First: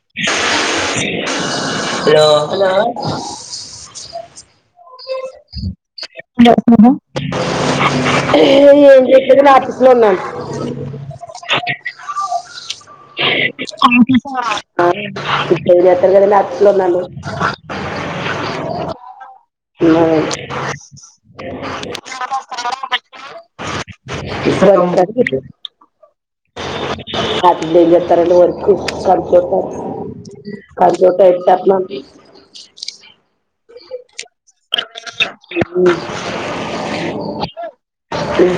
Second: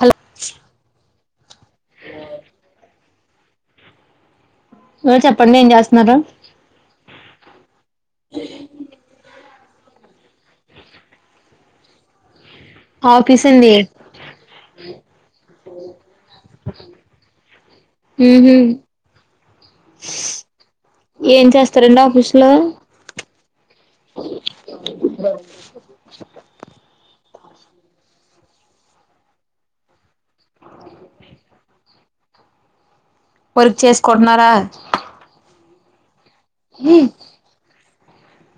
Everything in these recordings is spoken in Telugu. హలో హలో హలో ఆ చెప్పండి ఎంచెస్ ఇండియా వస్తున్నారా [unintelligible] ఏం చే నేను కూడా ఆఫీస్ లో ఉన్నాను ఆఫీస్ అండి ఇప్పడి దాకా నేను ఆఫీస్ లో ఉన్నాను ఉహు రూమ్ [unintelligible] ఏం చేస్తారండి ఆఫీస్ లో హ ఏం జెత్తారండి వరకు హుమ్ కర్చోట కర్చోట ఇట్ట మ [unintelligible] వర్క్ చేస్ కొన్నారా హుమ్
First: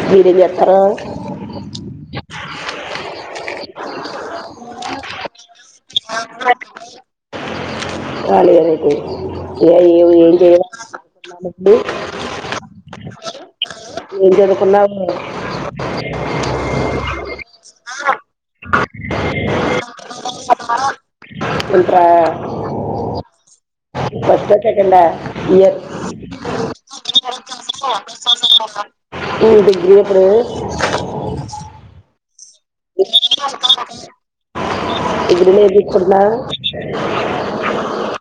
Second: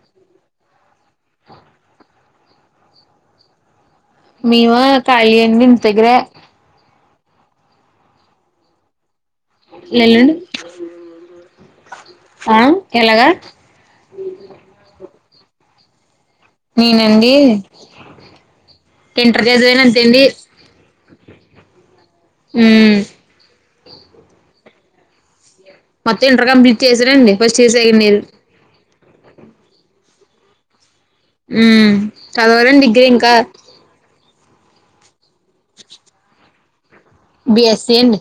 మీది ఎక్కడ మేము కలీ అండి ఇంటి దగ్గర [inaudible] కాలి గా నేటి ఇ ఎల్లుండి ఏం చదువుకున్నారండీ ఆ ఎలాగా ఏం చదువుకున్నావు [unintelligible] [inaudible] నేనండి ఇంటర్ చదివాను అంతేండి [inaudible] ఆ ఫస్ట్ ఆ సెకండ్ ఆ మొత్తం ఇంటర్ కంప్లీట్ చేసానండి ఫస్ట్ ఇయర్ సెకండ్ ఇయర్ ఈయన డిగ్రీ ఎప్పుడు మ్మ్ చదవాలండి డిగ్రీ ఇంకా ఏవండీ ఇది ఎక్కడున్నా సరే బి ఎస్ ఏమి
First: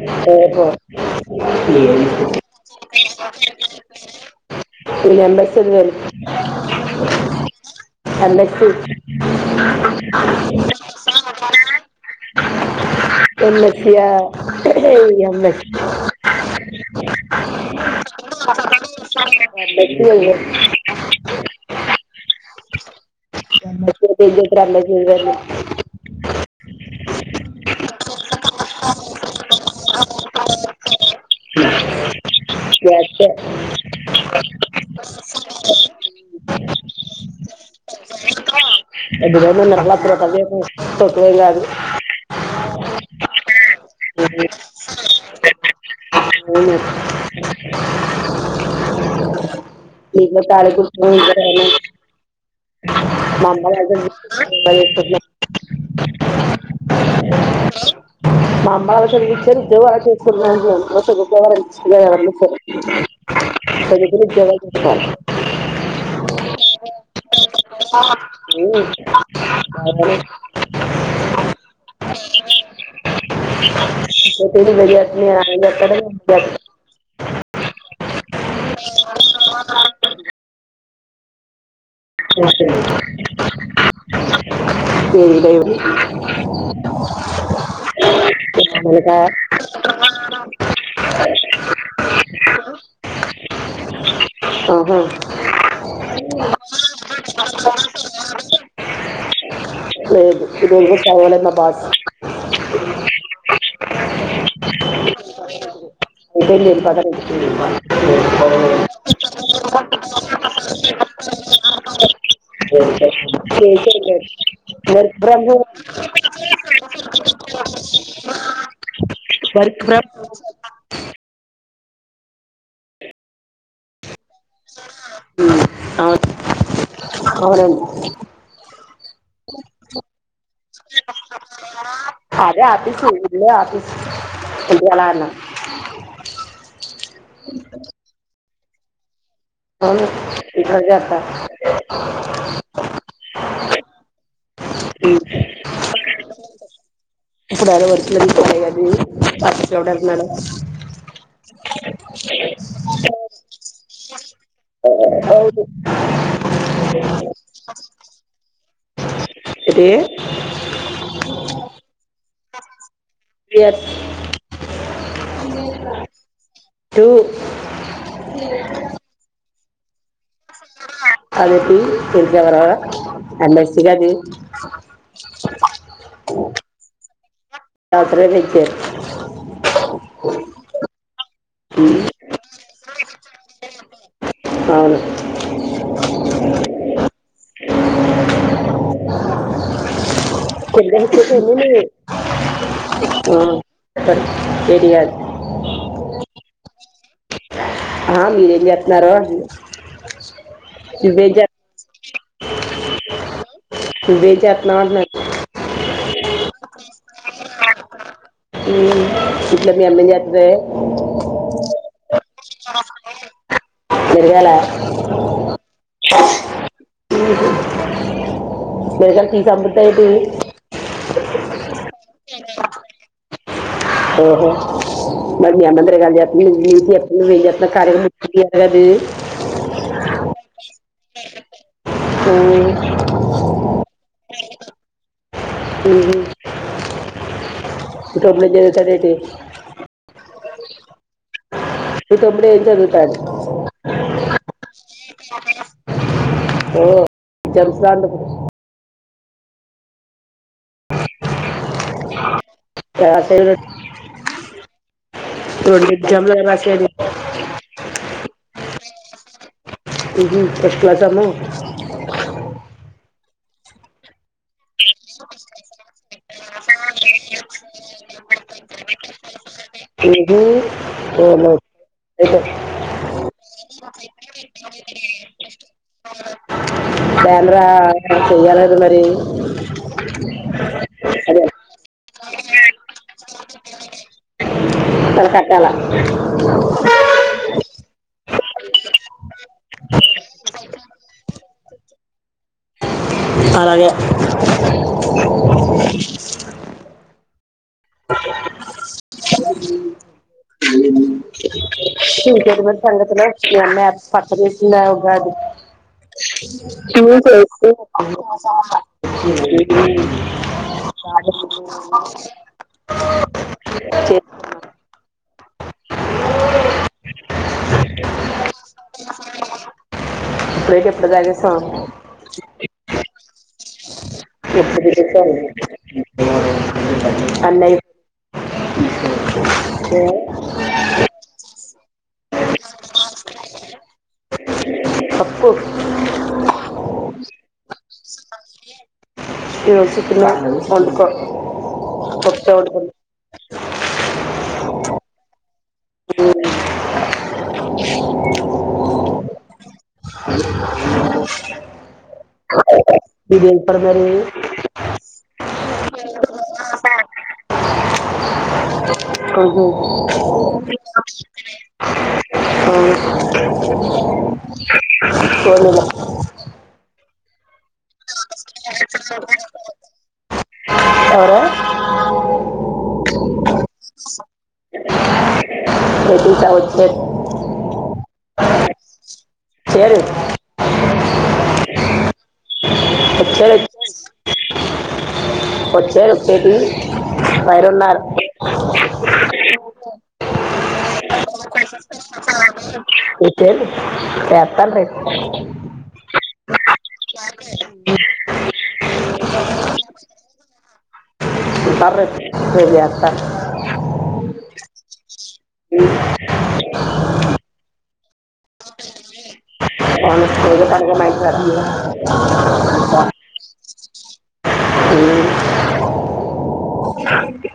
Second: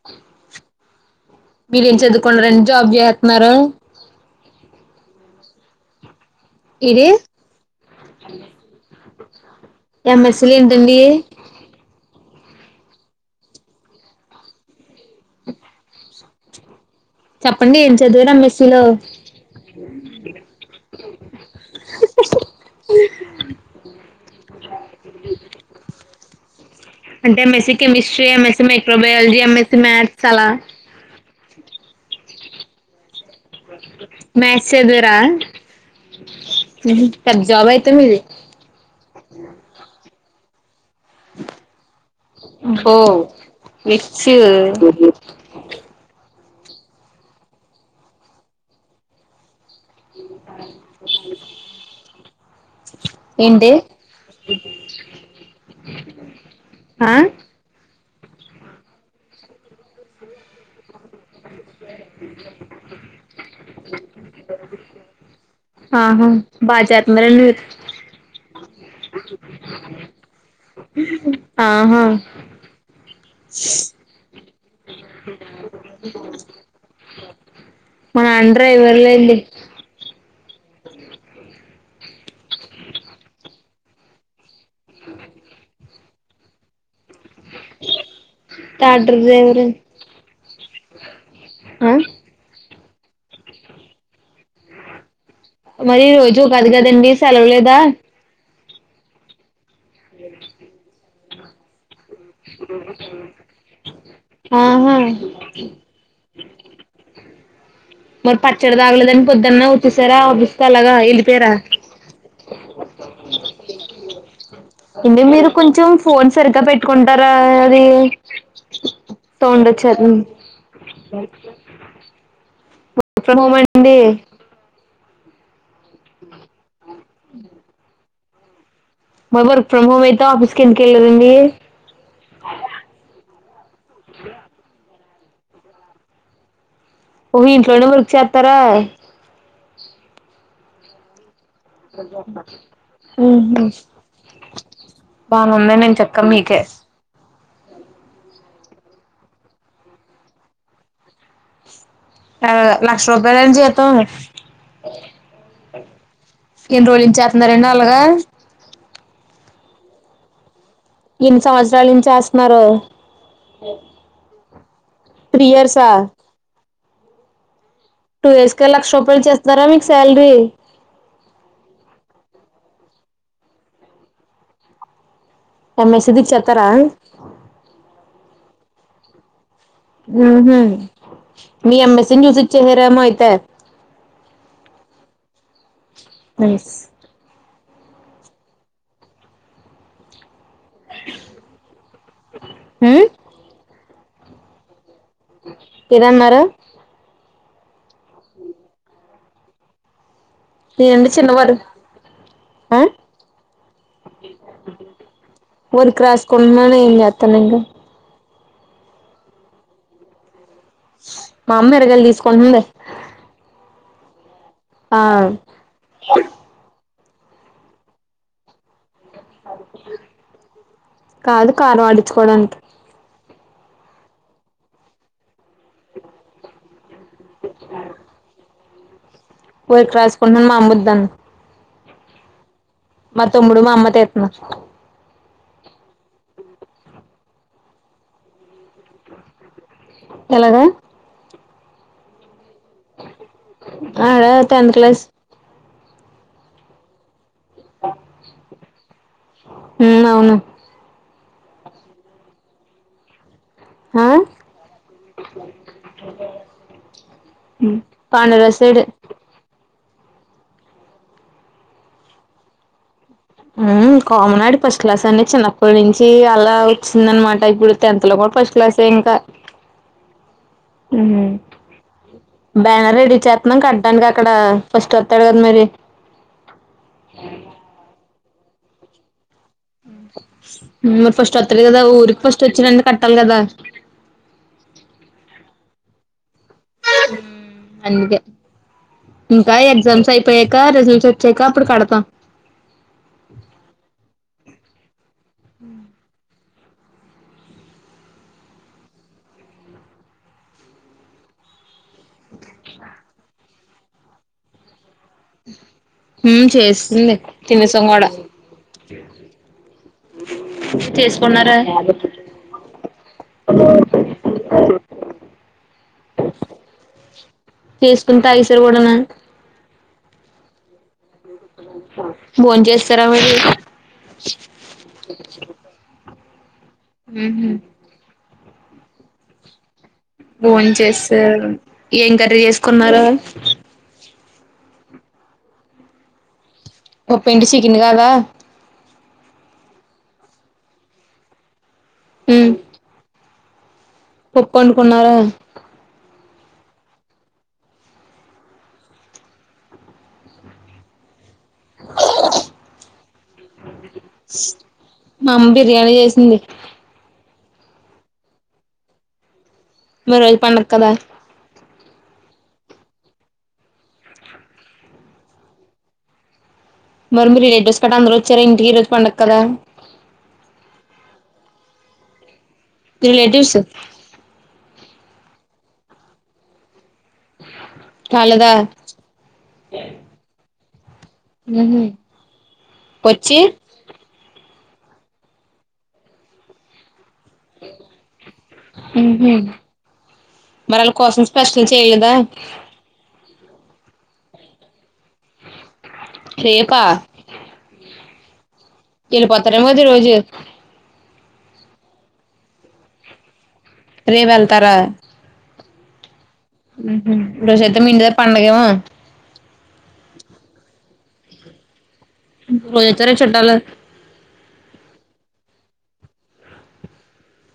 హ్మ్ హు మీరు ఏం చదువుకున్నారండి జాబ్ చేసేతున్నారు B A M S M E ఇది కండక్ట్రు ఉ [inaudible] ఎమ్ ఎస్ లో ఏంటండి M S yeah M S చెప్పండి ఏం చదివరా మెస్సీలో ఎంఎస్సీ ఎంఎస్సీ ఏం చేస్తారు ఎంఎస్సీ గారిని అంటే ఎమ్ ఎస్ ఈ కెమిిస్ట్రీ మెస్ microbiology M S E maths అలా [inaudible] మ్యాథ్స్ చదివారా పెద్ద జాబ్ అయితే మీది సదువు అయిపోయింది తొక్కెం కాదు విచ్చు అవున [inaudible] మమ్మ ఏంటి అ హలో ఆ మామ్మ వస విచారిద్ద చేసుకున్నా వ వ చదువుకొని ఉద్యోగాలు చేసుకుంటున్నాం ఆహా బాగా చేస్తున్నారండి మీరు హూ బాగానే ఆహ [inaudible] ఇంటికి వెళ్ళండి ఆయన దగ్గర నా డ్రెస్ మా నాన్ డ్రైవర్ లేండి [inaudible] [inaudible] [inaudible] ఉమ్ దైవరి ఉహ హు మనక టాక్టర్ డ్రైవర్ ఆ అహా మరి రొజు కాదుగద్ అదండి సెలవ లేదా అ లేదు ఇ రోజు తవలన్న పాట బబ స [inaudible] ఆహ ఇద లే పద [inaudible] ధన్య వాద్ మోర్ పచ్చడి తాగలేదాని పొద్దున్న ఊచ్చసరా వపిస్తా అలాగా ఆ ఇళ్లి పేర వర్క్ ఫ్రమ్ హోమ్ స్తరా అది వర్క్ ఫ్రమ్ తోండచ్చేతుంది వర్క్ ఫ్రమ్ హోమ్ అండి అవున్ అవునండి మ వర్క్ ఫ్రమ్ హోమ్ అయిత ఆఫీస్కి ఎందుకెళ్ళ రండి లే ఆఫీస్ తగ్యల అన్నా ఒహో ఇంట్లోనే వర్క్ చే తరా అవును ఇక్కడో జత బావుందని నేను చెప్పా మీకే [unintelligible] ఆ లక్ష రూపాయలని చెప్పి త ఐదు ఎన్ని రోజుల నుంచి చేస్తున్నారండి అలాగా ఏ మరే త్రీ ఇయర్సా టూ టూ ఇయర్స్ కే లక్ష రూపాయలు చేస్ జర మీక్స్ అదేటి [unintelligible] ఆ నర్సిగాడు ఆ మెస్ ది ఇచ్చేత్తారా కొ ఊహూ మీ [unintelligible] చహరాముయితే అవును ఓస్ ఉమ్ [unintelligible] పెడియాదు తినన్నారు ఆ మీరేం చేత్తన్నారు అంటన్న నేనండి చిన్నవారు ఆ నువ్వేం చేస్తున్నావు అంటున్నాను [unintelligible] ఏం చేత్తనింక హ్మ్ ఇట్ల మీ అమ్మేం చేత్తదే మా అమ్మ ఎరగలి తీసుకుంటంది. ఎరిగాాల ఆ మిరగాయలు తీసి అమ్ముద్దా ఏటి కాదు కారం ఆడించుకోడానికి ఓహో మరి అందరి దగ్గర [inaudible] [inaudible] ఏందీ వర్క్ రాసుకున్న వద్దా అ మా అమ్మ తెస్తున్నారు ఉ [inaudible] తావేంటి ఎలాగ ఇప్పుఇప్పుడే అడ టెన్త్ క్లాస్ ఓ జరుగుతాంటాది మ్మ్ అవును క్లాస్ ఆ మొన్న ఎగ్జామ్స్ ఎలా రాశారు బానే రాశాడు [inaudible] కామన్ ఆడు ఫస్ట్ క్లాస్ అని చిన్నప్పటి నుంచి అలా వచ్చింద అనమాట ఇప్పుడు టెన్త్ లో కూడా ఫస్ట్ క్లాసే ఇంకా ఏందీ తనకు అక్కడ ఫస్ట్ వత్తాడు కదా మరి ఫోర్త్ రావాలి మరి [inaudible] మ్మ్ ఫస్ట్ ఫస్ట్ అదే వస్తారు కదా ఊరికి ఫస్ట్ వచ్చినందుకు కట్టాలి కదా మ్మ్ కట్టాలా అందుకే ఇంకా ఎగ్జామ్స్ అయిపోయాక రిజల్ట్స్ వచ్చాక అప్పుడు కడతాం అలాగే [inaudible] హ్మ్ చేస్తుంది తినేసాం కూడా చేసుకున్నారా [inaudible] చేసుకుని తాగేసారు కూడానా [inaudible] భోంచేశారా మీరే చెప్పాలి ఇంకా ఆ ఉహు అండి భోంచేశారు ఏం కర్రీ చేసుకున్నారో పప్పు పప్పేంటి చికిన్ కాదా ఇదిగో చికెనంట వండుకో పప్పే వండుకొని తి పప్పండుకున్నారా ఆ ఇది ఇప్పుడు మరి మామ్మ బిర్యానీ చేసింది. అహ మరి అది పండగ కదా అవును. ఏమి లే మరి మీరు రిలేటివ్స్ ఇక్కట అందరు వచ్చారెంటీ ఈ రోజు పండగ కదా అవునా రిలేటివ్స్ నొప్పుల్ కావచ్చేట్ తాలదా చేరు ఉహు వచ్చి వచ్చాడ్ వచ్చాడు. వచ్చాడ్ వచ్చేటివి. బైటున్నారు మరలకోసం స్పెషల్ స్పెషల్ చేయాలి. లేద్లే ఎత్తలే రేపు రేపా రేపే వెళ్ళిపోతారేమో ఈ రోజు సరేస్తే రేపేస్తా రేపు వెళ్తారా ఊహూ ఈ రోజు అయితే మీ ఇంటి దగ్గర పండగేమో అవును పిర్లపండగ మా ఇన్ తపిర హు ఈ రోజ్ వచ్చారా చుట్టాలు అకే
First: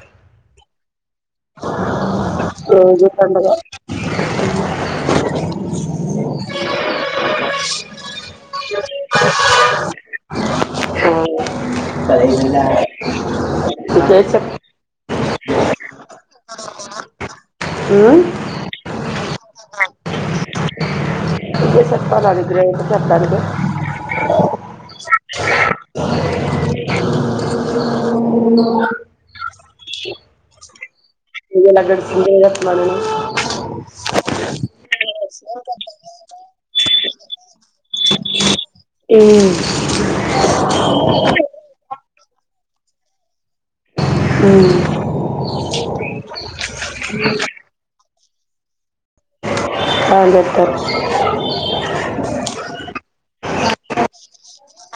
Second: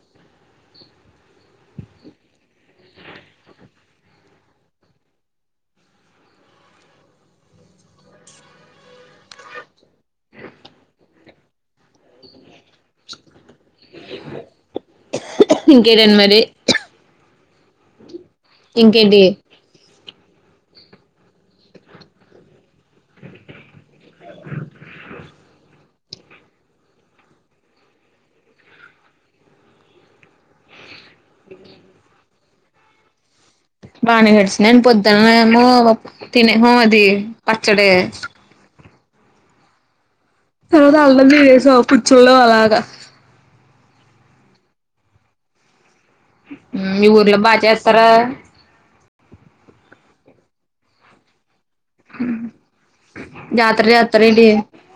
ఏది దన్డగా [unintelligible] ఆ ఇంకేంటండి మరి ఊ ఇంకేంటియి నువ్వే చెప్పాలా నా దగ్గర ఏం ఉంది చెప్టానికి అవునా [unintelligible] బానే గడిచిన పొద్దున్నఏమో తినే అది పచ్చడే ఏం తర్వాత అళ్ మీ సో కూర్చోల్లో అలాగా ఉమ్ మీ ఊర్లో బాగా చేస్తారా బాచేత్తారు జాతర చేత్తార ఏంటి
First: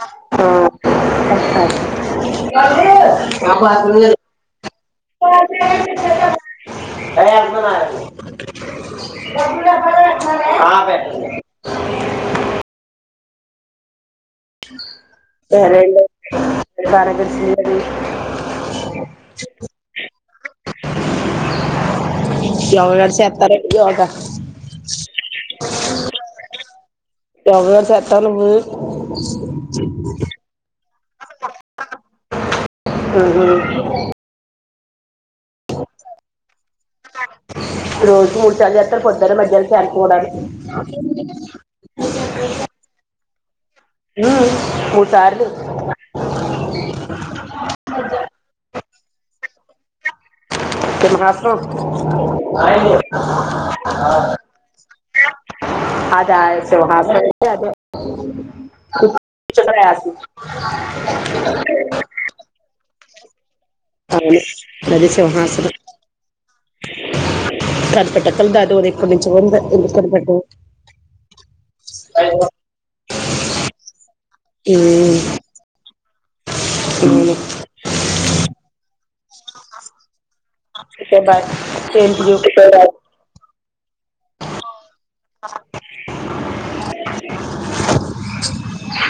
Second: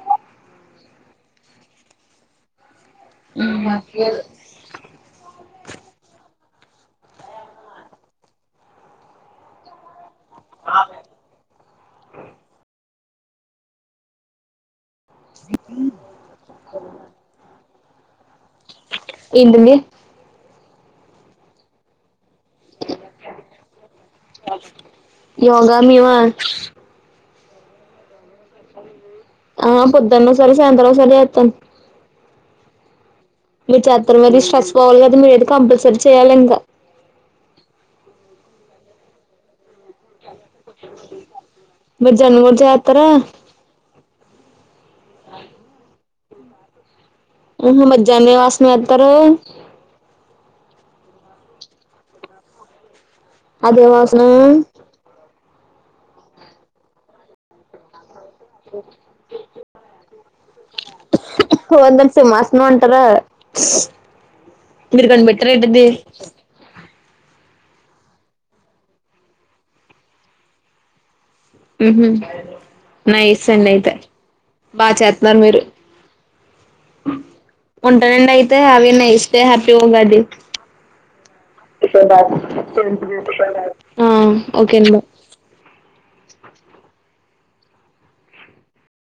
ఆ [unintelligible] [unintelligible] [unintelligible] [inaudible] సరే అండీ రేపనకచ్చే [inaudible] ఏంటిది యోగ గారు చేస్తారండి యోగ యోగా మేవా యోగ తలుపు సరే అత్త ఉహు. మీరు ఛత్రవారీ స్ట్రెస్ పోవాలి కదా మీరు అయితే కంపల్సరీ చేయాలి ఇంకా రోజు మూడు సార్ల చెత్తర్ పొద్దున్న మధ్యాహ్నం సాయంత్రం కూడా మీరు జన్మూర్జాతర ఉం ఉమ్ మూడు సార్లు [inaudible] ఉహు మజ్యాహ్నం ఎం ఆసనం ఎత్తారు [unintelligible] అదేం ఆసనం [unintelligible] [unintelligible] [inaudible] [inaudible] ఉంటార అవును మీరు అది సింహాసనం కనిపెట్టారేంటండి [inaudible] హ్ నై [unintelligible] సన్నైతే బా ఉమ్ చేత్తున్నారు మీరు అవును ఉంటానండి అయితే have a nice day happy Ugadi okay bye [inaudible] [unintelligible]